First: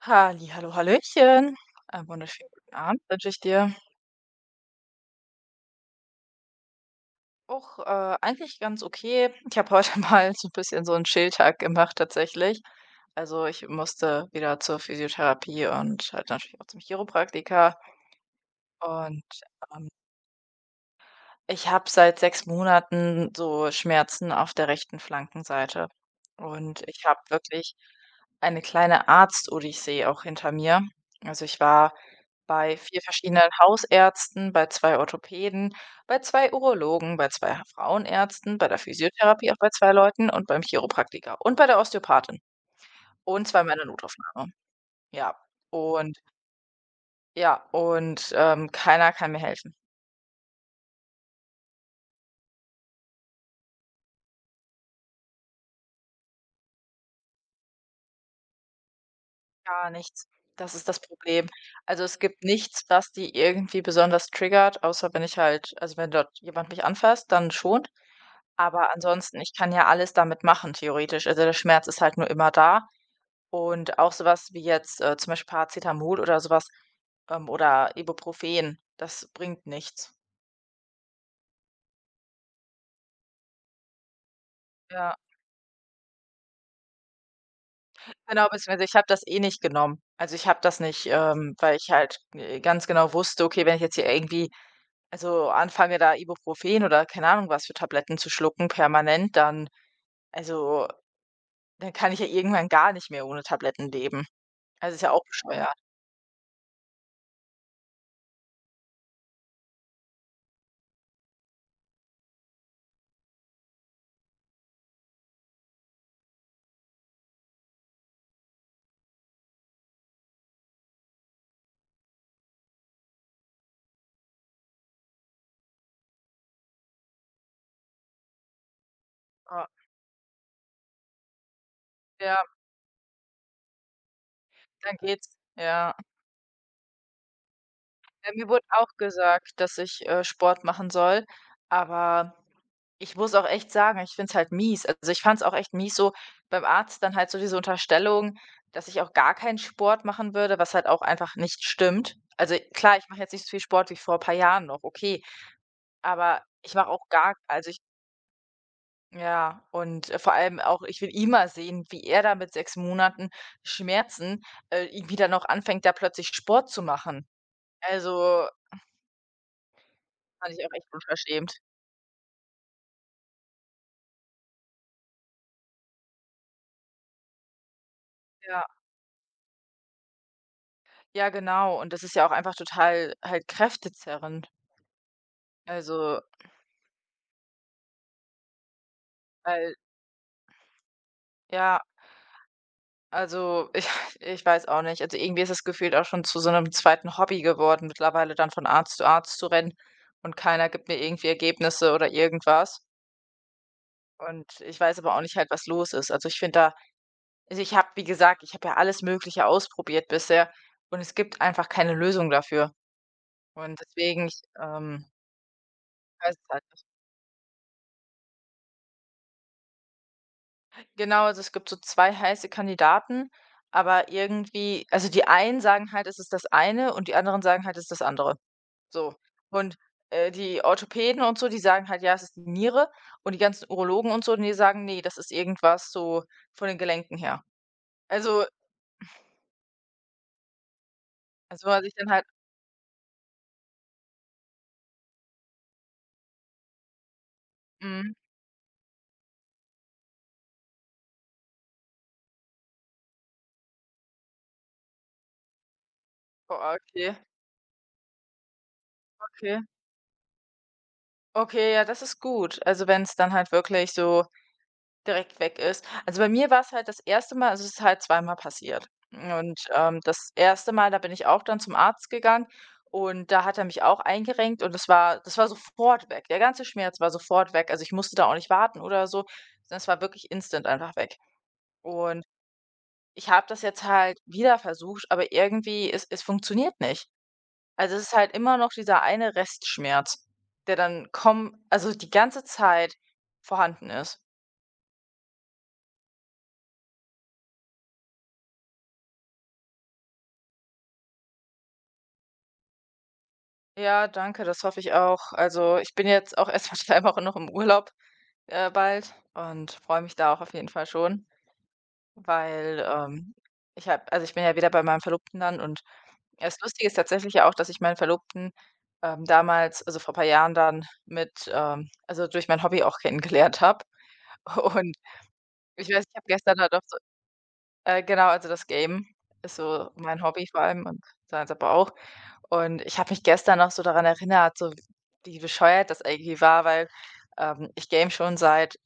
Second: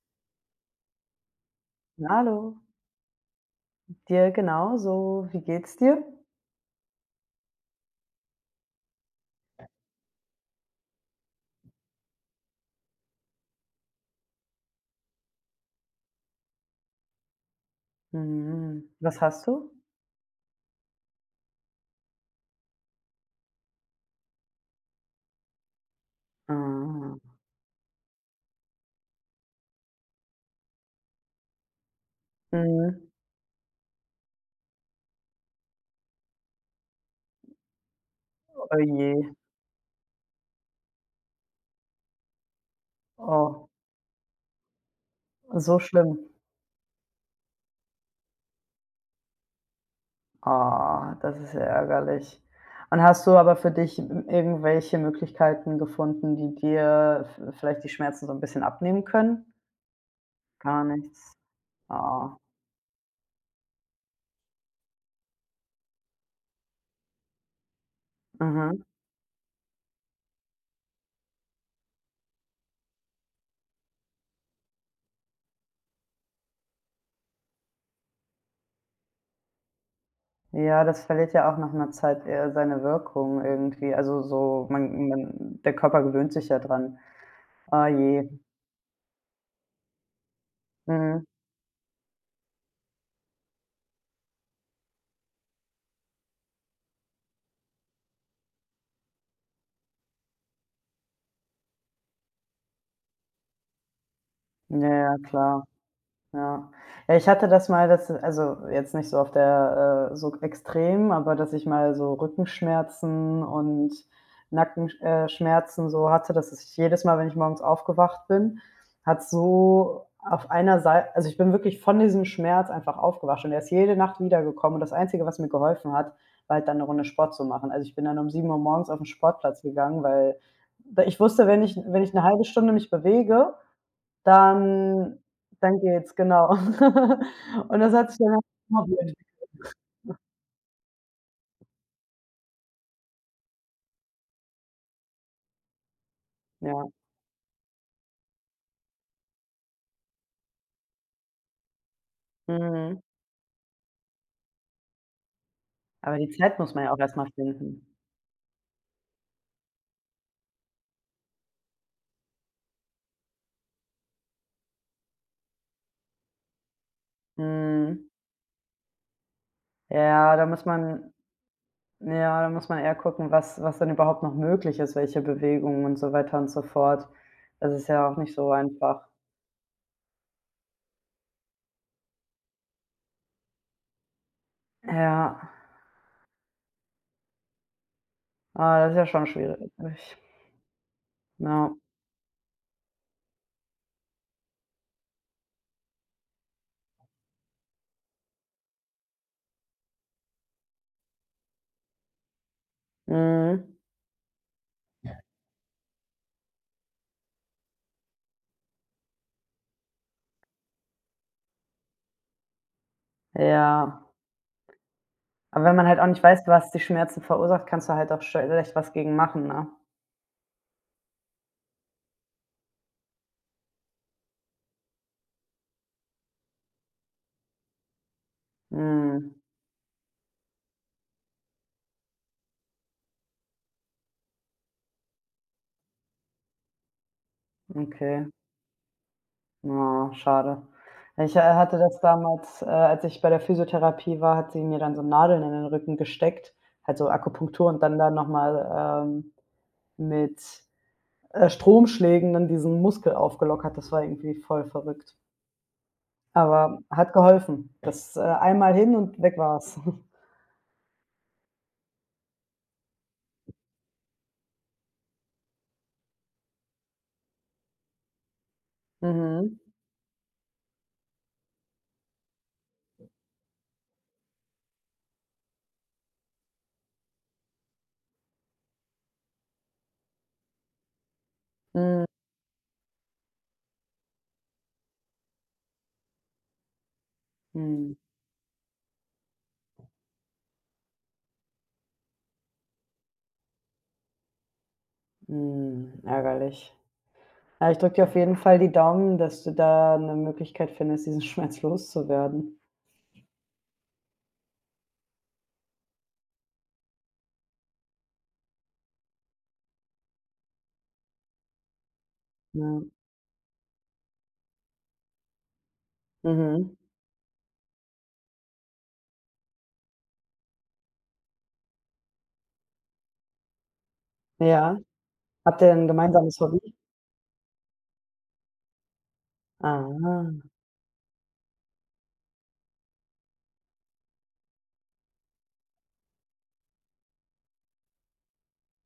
Halli, hallo, hallöchen. Einen wunderschönen Hallo, guten Abend wünsche ich dir. dir genauso. Wie geht's dir? Auch, eigentlich ganz okay. Ich habe heute mal so ein bisschen so einen Chill-Tag gemacht tatsächlich. Also, ich musste wieder zur Physiotherapie und halt natürlich auch zum Chiropraktiker Mhm. Was und, hast du? ähm ich habe seit 6 Monaten so Schmerzen auf der rechten Flankenseite und ich Ah. habe wirklich eine kleine Arzt-Odyssee auch hinter mir. Also, ich war bei 4 Mhm. verschiedenen Hausärzten, bei 2 Orthopäden, bei 2 Urologen, bei 2 Frauenärzten, bei Oh der je. Physiotherapie auch bei 2 Leuten und beim Chiropraktiker und bei der Osteopathin und Oh, zweimal in der Notaufnahme. Ja, so und schlimm. ja, und, keiner kann mir helfen. Ah, das ist ja ärgerlich. Und hast du aber für dich m irgendwelche Möglichkeiten gefunden, die dir v vielleicht die Schmerzen so ein bisschen abnehmen können? Gar nichts. Das Gar ist das nichts. Problem. Also, es Ah. gibt nichts, was die irgendwie besonders triggert, außer wenn ich halt also, wenn dort jemand mich anfasst, dann schon. Mhm. Aber ansonsten, ich kann ja alles damit machen theoretisch. Also, der Schmerz ist halt nur immer da. Und auch sowas wie jetzt, zum Beispiel Paracetamol oder sowas oder Ibuprofen, das bringt nichts. Ja, das verliert ja auch nach einer Zeit eher seine Wirkung irgendwie. Also, so man Ja, man der Körper gewöhnt sich ja dran. Oh je. genau, beziehungsweise ich habe das eh nicht genommen. Also, ich habe das nicht, Mhm. Weil ich halt, ganz genau wusste: „Okay, wenn ich jetzt hier irgendwie also, anfange da Ibuprofen oder keine Ahnung was für Tabletten zu schlucken permanent, dann also, dann kann ich ja irgendwann gar nicht mehr ohne Tabletten leben. Ja, Also, ist ja ja, auch klar, bescheuert. ja. Ja, ich hatte das mal, dass also, jetzt nicht so auf der so extrem, aber dass ich mal so Rückenschmerzen und Nackenschmerzen Schmerzen so hatte, dass ich jedes Mal, wenn ich morgens aufgewacht bin, hat so auf einer Sei also, ich bin wirklich von diesem Schmerz einfach aufgewacht, und der ist jede Nacht wiedergekommen, und das Einzige, was mir geholfen hat, war halt dann eine Runde Sport zu machen. Also, ich bin dann um sieben Uhr morgens auf den Sportplatz Ah, gegangen, weil da ich wusste, wenn ich eine ja, halbe Stunde mich bewege, dann dann geht's. Ja. geht's, genau. Und das hat sich Ja, dann halt mir wurde zum auch Hobby entwickelt, gesagt, dass ich, Sport machen soll, aber ich muss auch echt sagen, ich finde es halt mies. Also, ich fand es auch echt mies, so beim ja. Arzt dann halt so diese Unterstellung, dass ich auch gar keinen Sport machen würde, was halt auch einfach nicht stimmt. Also, klar, Mhm. ich mache jetzt nicht so viel Sport wie vor ein paar Jahren noch, okay. Aber die Aber Zeit muss ich man mache ja auch auch erst mal gar also, ich finden. ja, und, vor allem auch, ich will immer sehen, wie er da mit 6 Monaten Schmerzen, irgendwie dann noch anfängt, da plötzlich Sport zu machen. Mhm. Also, Ja, da fand muss ich auch echt man unverschämt. ja, da muss man eher gucken, was dann überhaupt noch möglich ist, welche Bewegungen und so weiter und so fort. Das ist ja auch nicht so Ja, einfach. ja, genau. Und das ist ja auch einfach total halt kräftezerrend. Ja, Also, ah, das ist ja schon schwierig. weil Ja. ja, also, ich ich weiß auch nicht. Also, irgendwie ist es gefühlt auch schon zu so einem zweiten Hobby geworden, mittlerweile dann von Arzt zu rennen und keiner gibt mir irgendwie Ergebnisse oder irgendwas. Mhm. Und ich weiß aber auch nicht halt, was los ist. Also, ich finde da also, ich habe wie gesagt, ich habe ja alles Mögliche ausprobiert bisher und es gibt einfach keine Lösung dafür. Und Ja. deswegen, ich, Aber wenn man halt auch nicht weiß weiß, es halt was die nicht. Schmerzen verursacht, kannst du halt auch schlecht was gegen machen, ne? Genau, also, es gibt so 2 heiße Kandidaten, aber irgendwie also, die einen sagen halt, es ist das eine und die anderen sagen halt, es ist das andere. So. Mhm. Und, die Orthopäden und so, die sagen halt: „Ja, es ist die Niere" und die ganzen Urologen und so, die sagen: „Nee, das ist irgendwas so von den Gelenken her." Okay. Also Oh, schade. Ich, äh, also, hatte was ich das dann halt damals, als ich bei der Physiotherapie war, hat sie mir dann so Nadeln in den Rücken gesteckt, halt so Akupunktur, und dann da mhm. noch mal, mit Stromschlägen dann diesen Muskel aufgelockert. Das war irgendwie voll verrückt. Boah, Aber hat okay, geholfen. Das einmal hin und weg okay. war's. Okay, ja, das ist gut. Also, wenn es dann halt wirklich so direkt weg ist. Also, bei mir war es halt das erste Mal also, es ist halt zweimal passiert. Mhm. Und, das erste Mal, da bin ich auch dann zum Arzt gegangen und da hat er mich auch eingerenkt und das war sofort weg. Der ganze Schmerz war sofort weg. Also, ich musste da auch nicht warten oder so. Das war wirklich instant einfach weg. Mhm. Und ich habe das jetzt halt wieder versucht, aber irgendwie es funktioniert nicht. Also, Mhm. es ist halt immer noch dieser eine Restschmerz, der dann komm also, die ganze Zeit vorhanden ist. Mhm. Ärgerlich. Ja, ich drücke dir auf jeden Fall die Daumen, dass du da eine Möglichkeit findest, diesen Schmerz loszuwerden. Ja, danke, das hoffe ich auch. Also, ich bin jetzt auch erstmal 2 Wochen noch im Urlaub, bald und freue mich da auch auf jeden Fall schon, Ja. weil, ich habe also, ich bin ja wieder bei meinem Verlobten dann und das Mhm. Lustige ist tatsächlich ja auch, dass ich meinen Verlobten, damals also, vor ein paar Jahren dann mit, also, durch mein Hobby auch kennengelernt habe Ja. und Habt ihr 'n ich weiß, ich habe gemeinsames gestern halt Hobby? auch so genau, also das Game ist so mein Ah, Hobby vor allem und seins aber auch. Und ich habe mich gestern noch so daran erinnert, so wie bescheuert das eigentlich war, weil, ich game schon seit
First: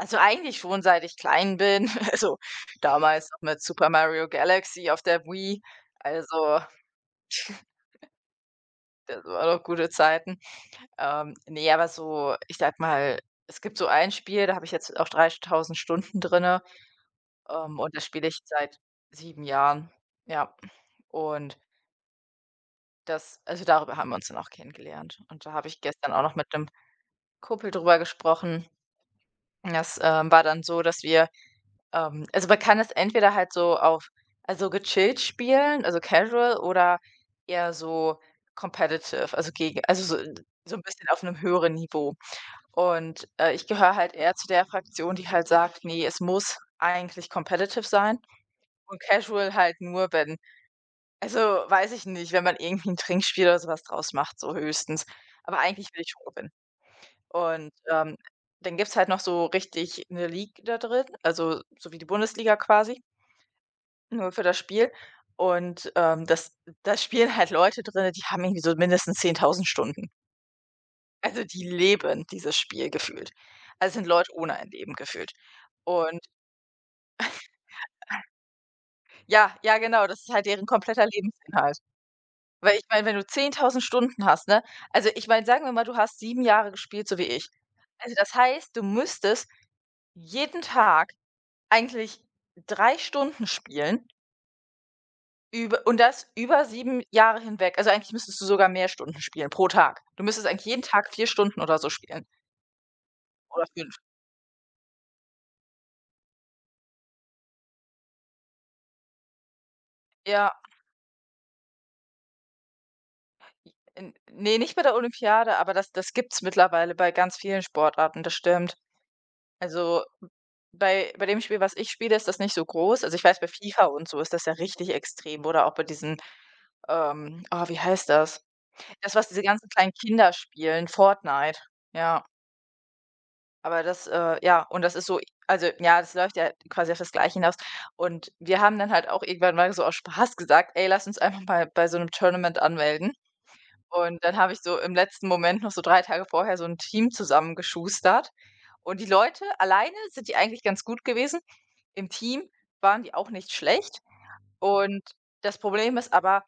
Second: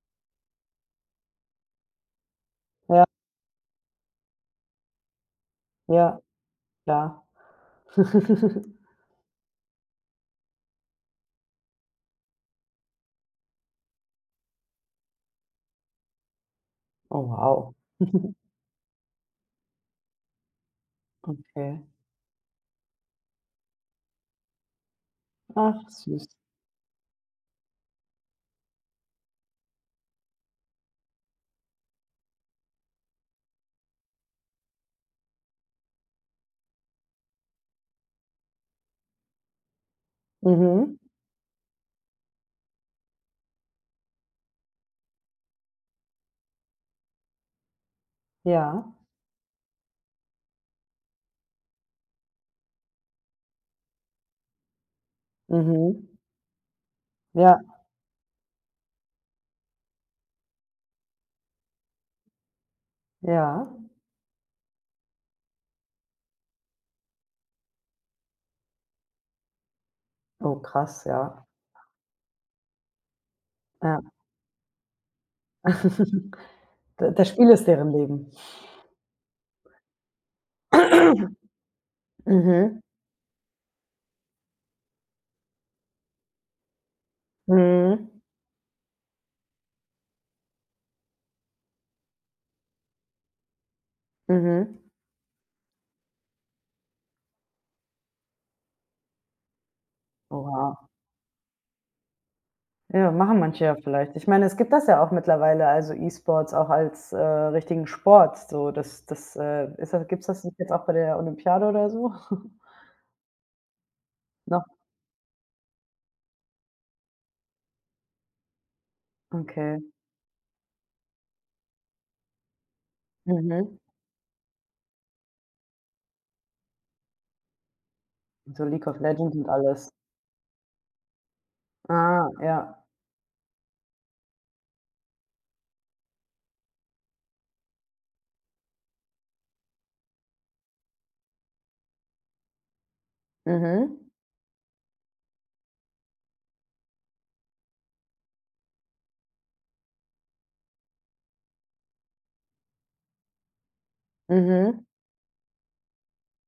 also eigentlich schon seit ich klein bin, also ja, damals noch mit Super Mario Galaxy auf der Wii. ja, Also, klar. das waren noch gute Zeiten. Ne, aber so, ich sag mal, es gibt so ein Spiel, da habe ich jetzt auch 3.000 Stunden drinne, Oh wow. Und das spiele ich seit 7 Jahren, ja. Und Okay. das also, darüber haben wir uns dann auch kennengelernt. Und da habe ich Ach gestern auch süß. noch mit 'nem Kumpel drüber gesprochen. Das, war dann so, dass wir, also, man kann es entweder halt so auf also, gechillt spielen, also, casual oder eher so competitive, also, gegen also, so 'n Mhm. bisschen auf einem höheren Niveau. Und, ich gehöre halt eher zu der Fraktion, die halt sagt: „Nee, es muss eigentlich competitive sein Ja. und casual halt nur, wenn also, weiß ich nicht, wenn man irgendwie 'n Trinkspiel oder so was draus macht, so höchstens." Aber eigentlich Mhm. will ich schon gewinnen. Ja, Und, dann gibt's halt noch so richtig 'ne League da drin, also so wie die Bundesliga quasi, ja. nur für das Spiel. Und, das da spielen halt Leute drin, die haben irgendwie so mindestens 10.000 Stunden. Oh krass, ja. Also, die leben dieses Spiel gefühlt. Also, Ja. sind Leute ohne ein Leben gefühlt. Und Da, das Spiel ist deren Leben. ja, ja genau, das ist halt deren kompletter Lebensinhalt. Weil Mhm. ich meine, wenn du 10.000 Stunden hast, ne? Also, ich meine, sagen wir mal, du hast 7 Jahre gespielt, so wie ich. Mhm. Also, das heißt, du müsstest jeden Tag eigentlich 3 Stunden spielen, Mhm. über und das über 7 Jahre hinweg. Also, eigentlich müsstest du sogar mehr Stunden spielen pro Tag. Du müsstest eigentlich Oha. jeden Tag 4 Stunden oder so spielen Ja, machen manche oder ja fünf. vielleicht. Ich meine, es gibt das ja auch mittlerweile, also E-Sports auch als richtigen Sport so. Das gibt's das Ja, nicht jetzt auch bei der Olympiade oder so? n ne, nicht bei der Olympiade, aber das gibt's mittlerweile bei ganz vielen Sportarten, das stimmt. Okay. Also, bei dem Spiel, was ich spiele, ist das nicht so groß. Also, ich weiß, bei Mhm. FIFA und so ist das ja richtig extrem oder auch bei diesen, oh, wie heißt das? So League of Das, was Legends diese und ganzen alles. kleinen Kinder spielen, Fortnite. Ja, Ah, ja. aber das, ja, und das ist so also, ja, das läuft ja quasi auf das Gleiche hinaus. Und wir haben dann halt auch irgendwann mal so aus Spaß gesagt: „Ey, lass uns einfach mal bei so einem Tournament anmelden." Mhm. Und dann habe ich so im letzten Moment noch so 3 Tage vorher so ein Team zusammengeschustert. Und die Leute alleine sind die eigentlich ganz gut gewesen. Im Team waren die auch nicht schlecht. Mhm. Und das Problem ist aber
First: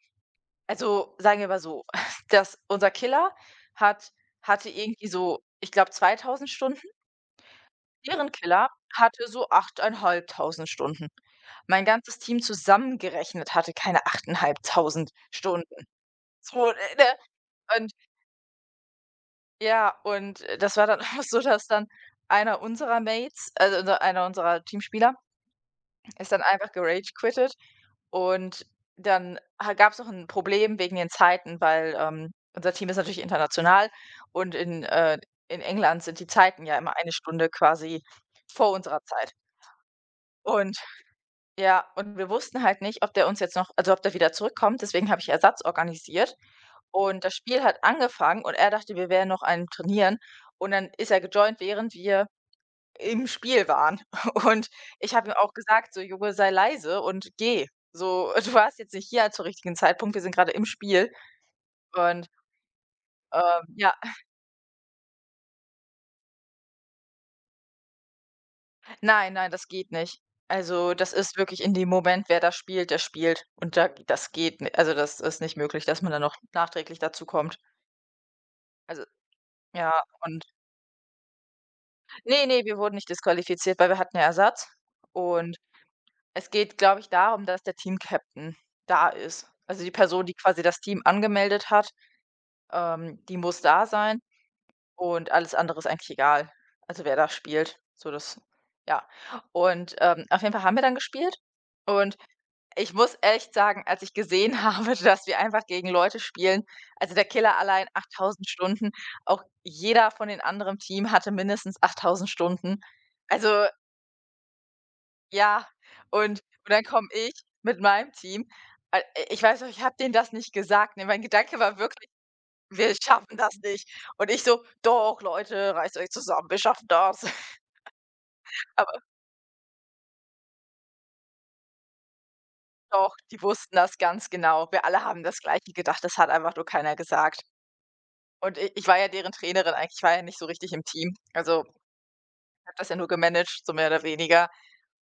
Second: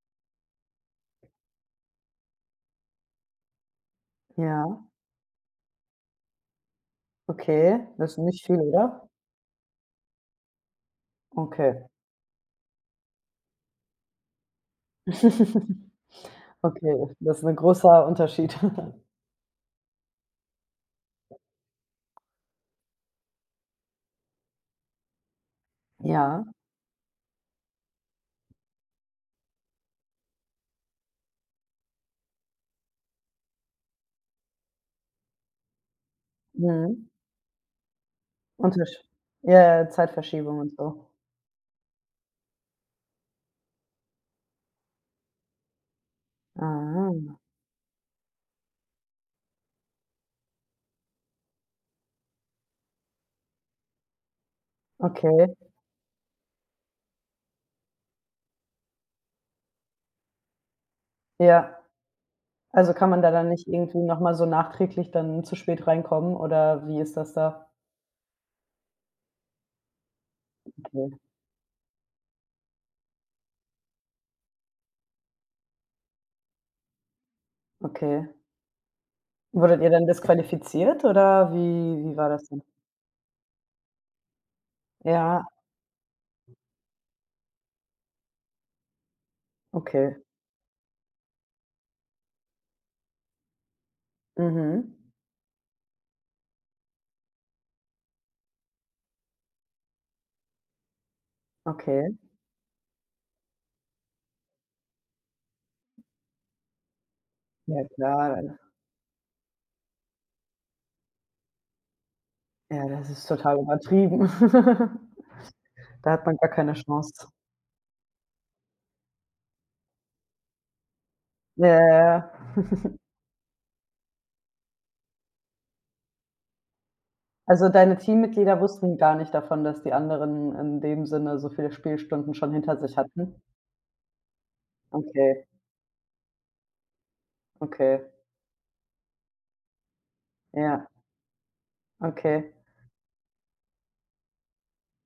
also, sagen wir mal so, dass unser Killer hat hatte Ja, irgendwie so, ich glaube, 2.000 Stunden. okay. Das ist Deren nicht viel, Killer oder? hatte so 8.500 Stunden. Okay. Mein ganzes Team zusammengerechnet hatte keine 8.500 Stunden. So, ne? Okay, das ist ein großer Unterschied. Ja, und, das war dann auch so, dass dann einer unserer Mates also unser einer unserer Teamspieler ist dann Ja. einfach gerage quittet und dann ha gab's noch ein Problem wegen den Zeiten, weil, unser Team ist natürlich international und in England sind die Zeiten ja immer Mhm. eine Stunde quasi vor unserer Untersch Zeit. ja, ja, Zeitverschiebung und Und so. ja, und wir wussten halt nicht, ob der uns jetzt noch also ob der wieder zurückkommt, deswegen habe ich Ersatz organisiert. Ah, Und das Spiel hat angefangen und er dachte, wir wären noch am Trainieren. Und dann ist er gejoint, während wir im Spiel waren. Und ich habe ihm okay. auch gesagt: „So, Junge, sei leise und geh. So, du warst jetzt nicht hier zum richtigen Zeitpunkt. Wir sind gerade im Spiel." Ja. Und, Also, kann man da dann nicht ja, irgendwie noch mal so nachträglich dann zu spät reinkommen, oder wie ist das da? nein, nein, das geht nicht. Also, das Okay, ist wirklich in dem Moment, wer da spielt, der spielt. Und da das geht ni also, das ist nicht möglich, dass man dann noch nachträglich dazu kommt. okay. Also, Wurdet ihr ja, dann und disqualifiziert, oder wie war das nee, denn? nee, wir wurden nicht disqualifiziert, weil wir hatten ja Ersatz. Ja. Und es geht, glaube ich, darum, dass der Team-Captain da ist. Also, die Okay. Person, die quasi das Team angemeldet hat, die muss da sein Mhm. und alles andere ist eigentlich egal. Also, wer da spielt, so das ja. Und, auf jeden Fall haben wir dann gespielt Okay. und ich muss echt sagen, als ich gesehen habe, dass wir einfach gegen Leute spielen also, der Killer Ja allein 8.000 klar, Stunden, auch jeder von den anderen Team hatte mindestens 8.000 Stunden. ja, das ist total Also übertrieben. ja, Da hat man und gar und keine dann komme Chance. ich mit meinem Team äh, ich weiß noch, ich habe denen das nicht gesagt, ne? Mein Gedanke Ja, war ja, wirklich: ja. „Wir schaffen das nicht." Und ich so: „Doch, Leute, reißt euch zusammen, wir schaffen das." Also, deine Teammitglieder wussten Aber gar nicht davon, dass die anderen in dem Sinne so viele Spielstunden schon hinter sich doch, die hatten? wussten das ganz genau. Wir alle haben das Okay, Gleiche gedacht, das hat einfach nur keiner gesagt. okay. Und i ich war ja deren Trainerin eigentlich, ich war ja nicht so richtig im Ja, Team. Also, ich okay. habe das ja nur gemanagt, so mehr oder weniger.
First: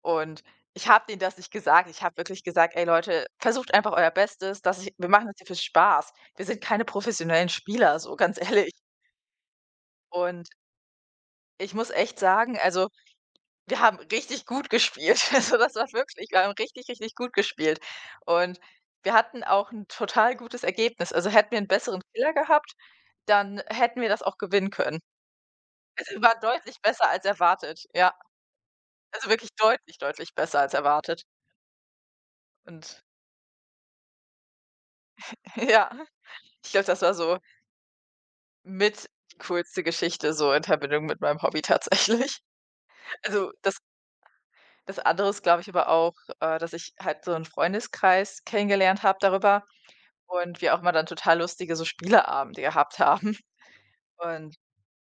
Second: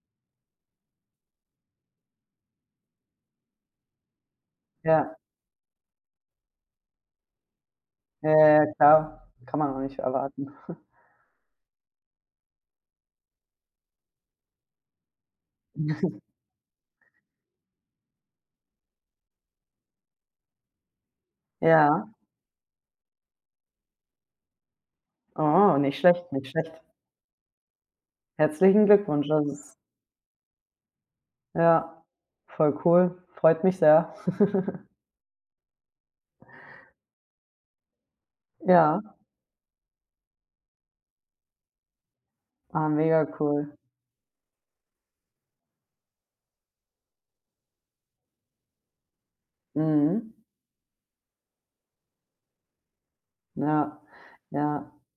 Und ich habe denen das nicht gesagt. Ich habe wirklich gesagt: „Ey Leute, versucht einfach euer Bestes, dass ich wir Ja, machen das hier für Spaß. Wir sind keine professionellen Spieler, so ja, ja, ganz ehrlich." ja, klar. Kann man auch nicht Und erwarten. ich muss echt sagen, also, wir haben richtig gut gespielt. Also, das war wirklich wir haben richtig, richtig gut gespielt. Und wir hatten auch ein total gutes Ergebnis. Also, hätten wir einen besseren Ja. Killer gehabt, dann hätten wir das auch gewinnen können. Oh, nicht Es schlecht, war nicht schlecht. deutlich besser als erwartet, ja. Herzlichen Glückwunsch. Also, Das wirklich ist deutlich, deutlich besser als erwartet. ja voll Und cool. Freut mich sehr. ja, ich glaube, das war so Ja. mit die coolste Geschichte so in Verbindung mit meinem Hobby tatsächlich. Ah, mega Also, cool. das andere ist, glaube ich, aber auch, dass ich halt so einen Freundeskreis kennengelernt habe darüber Mhm. und wir auch mal dann total lustige so Spieleabende gehabt haben. Ja, Und ja.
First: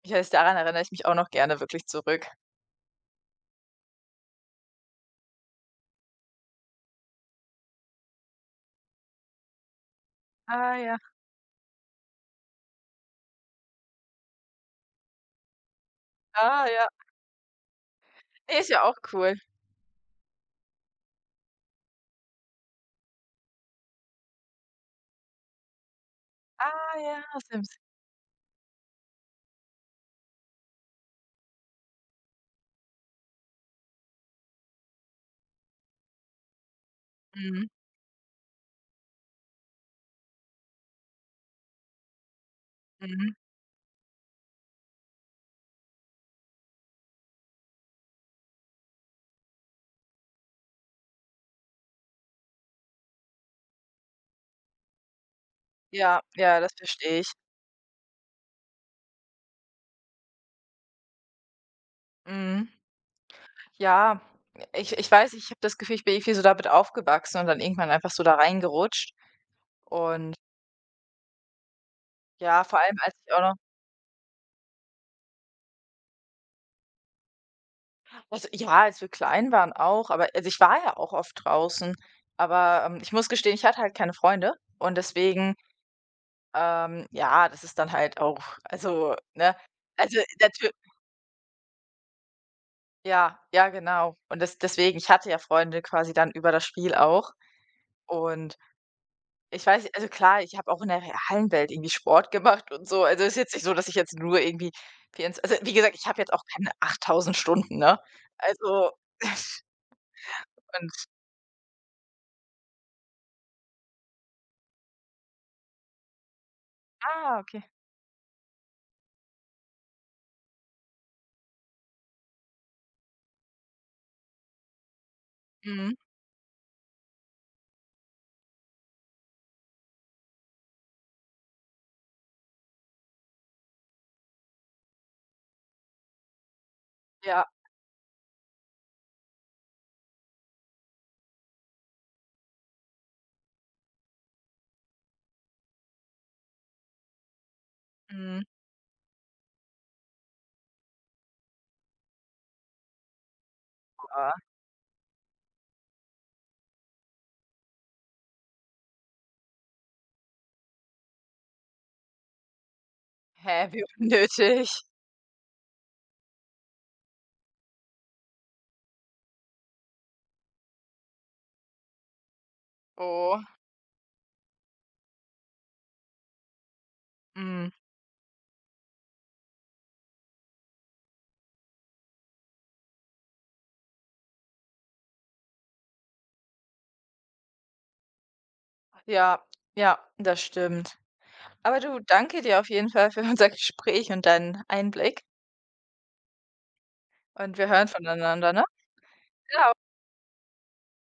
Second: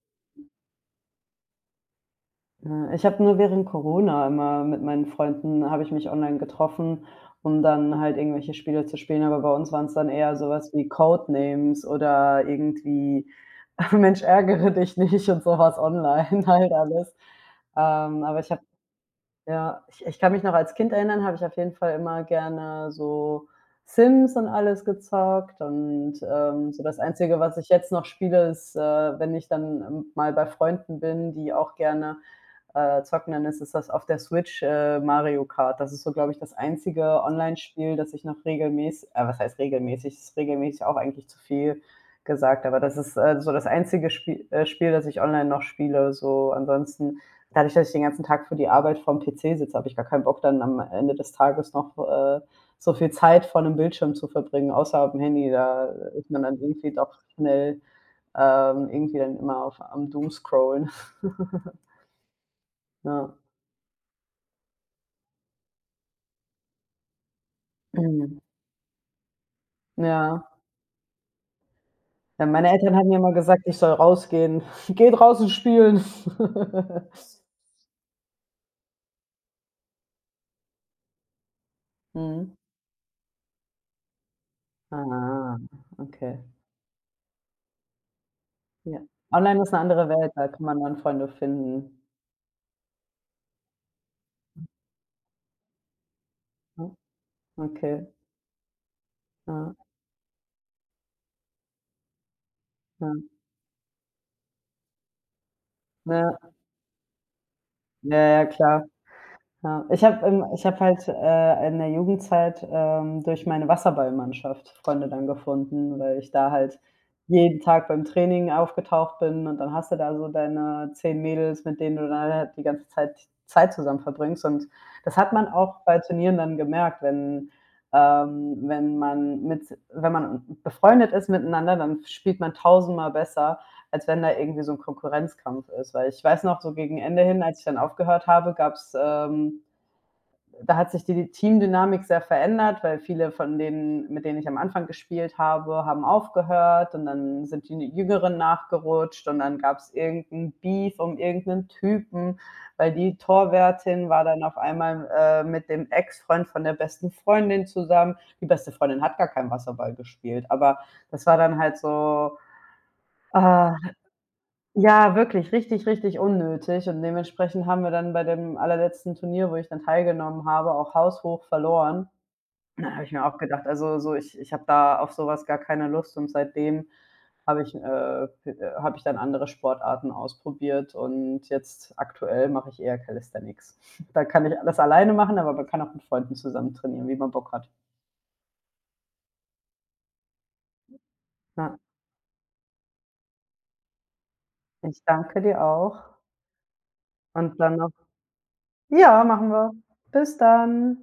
ich weiß, daran erinnere ich mich auch noch gerne wirklich zurück. Ja, ich habe nur während Corona immer mit meinen Freunden habe ich mich online getroffen, um dann halt irgendwelche Spiele zu spielen, aber bei uns waren es dann eher sowas Ah wie ja, Codenames oder irgendwie „Mensch, ärgere dich nicht“ und sowas online ah halt ja. alles. Aber ich habe Ne, ist ja auch cool. Ja, ich kann mich noch als Kind erinnern, habe ich auf jeden Fall immer gerne so Sims und alles gezockt, und, so Ah das ja, Einzige, was ich Sims. jetzt noch spiele, ist, wenn ich dann, mal bei Freunden bin, die auch gerne, zocken, dann ist es das auf der Switch, Mario Kart. Das ist so, glaube ich, das einzige Mhm, Online-Spiel, das ich noch regelmäßig. Was heißt regelmäßig? Ist regelmäßig auch eigentlich zu viel gesagt, aber das ist, mhm. äh, so das einzige Spiel, das ich online noch spiele. So ansonsten Dadurch, dass ich den ganzen Tag für die Arbeit vorm PC sitze, habe ich gar keinen Bock, dann am Ende des Tages noch, so viel Zeit vor 'nem Bildschirm zu verbringen, außer auf dem Handy. Da Ja, ist man dann ja, das irgendwie doch verstehe ich. schnell, irgendwie dann immer auf am Doomscrollen. Mhm. Ja. Ja, ich weiß, ich habe das Gefühl, ich bin irgendwie so damit aufgewachsen und dann irgendwann einfach so da Mhm. reingerutscht. Und Ja. Ja, ja, meine vor Eltern allem, haben als mir immer ich auch noch gesagt, ich soll rausgehen. „Geh draußen spielen.“ also, ja, als wir klein waren auch, aber also, ich war ja auch oft draußen, Mhm. aber, ich muss gestehen, ich hatte halt keine Freunde und deswegen, Ah, okay. Ja, das ist dann halt auch Ja. also, ne Online ist eine andere also, Welt, da kann natürlich man dann Freunde finden. ja, ja, genau. Und deswegen ich hatte ja Freunde quasi dann über das Ne? Spiel auch Okay. und ich Ja, weiß nicht, also, klar, ich habe auch in der realen Welt irgendwie Sport gemacht und so. ja. Also, es ist jetzt nicht so, dass ich jetzt nur irgendwie vierundzw also, wie gesagt, ich habe jetzt auch Ja. keine 8.000 Stunden, ne? Ja, ja, klar. Also, Ja. Ich habe halt, in der Jugendzeit, durch meine Wasserballmannschaft Freunde dann gefunden, weil ich da halt Ah, jeden okay. Tag beim Training aufgetaucht bin, und dann hast du da so deine 10 Mädels, mit denen du dann halt die ganze Zeit zusammen verbringst, und das hat man auch Mhm. bei Turnieren dann gemerkt, wenn man mit wenn man befreundet ist miteinander, dann spielt man tausendmal besser, als wenn da irgendwie so 'n Konkurrenzkampf ist. Weil ich weiß noch, so gegen Ende hin, Ja, als ich dann aufgehört habe, gab's da hat sich die Teamdynamik sehr verändert, weil viele von denen, mit denen ich am Anfang gespielt habe, haben, aufgehört und dann sind die Jüngeren mhm. nachgerutscht, und dann gab's irgend 'n Beef um irgend 'nen Typen, weil die Torwärtin war Ah. dann auf einmal, mit dem Ex-Freund von der besten Freundin zusammen. Die beste Freundin hat gar keinen Wasserball gespielt, aber das war dann halt so, Hä, ah wie unnötig. ja, wirklich, richtig, richtig unnötig, und dementsprechend haben wir dann bei dem allerletzten Turnier, wo ich dann teilgenommen habe, auch haushoch verloren. Da habe ich mir auch Oh, gedacht, also so, ich habe da auf sowas gar keine Lust, und seitdem habe mhm. ich, äh, habe ich dann andere Sportarten ausprobiert, und jetzt aktuell mache ich eher Calisthenics. Da kann ich alles alleine machen, aber man kann auch mit Freunden zusammen trainieren, wie man Bock hat. Ja, ja, das stimmt. Ja, Aber du, danke dir auf jeden Fall für unser Gespräch und deinen ich Einblick danke dir auch, und und wir dann hören noch. voneinander, ne? Ja, machen Ja. wir. Bis dann.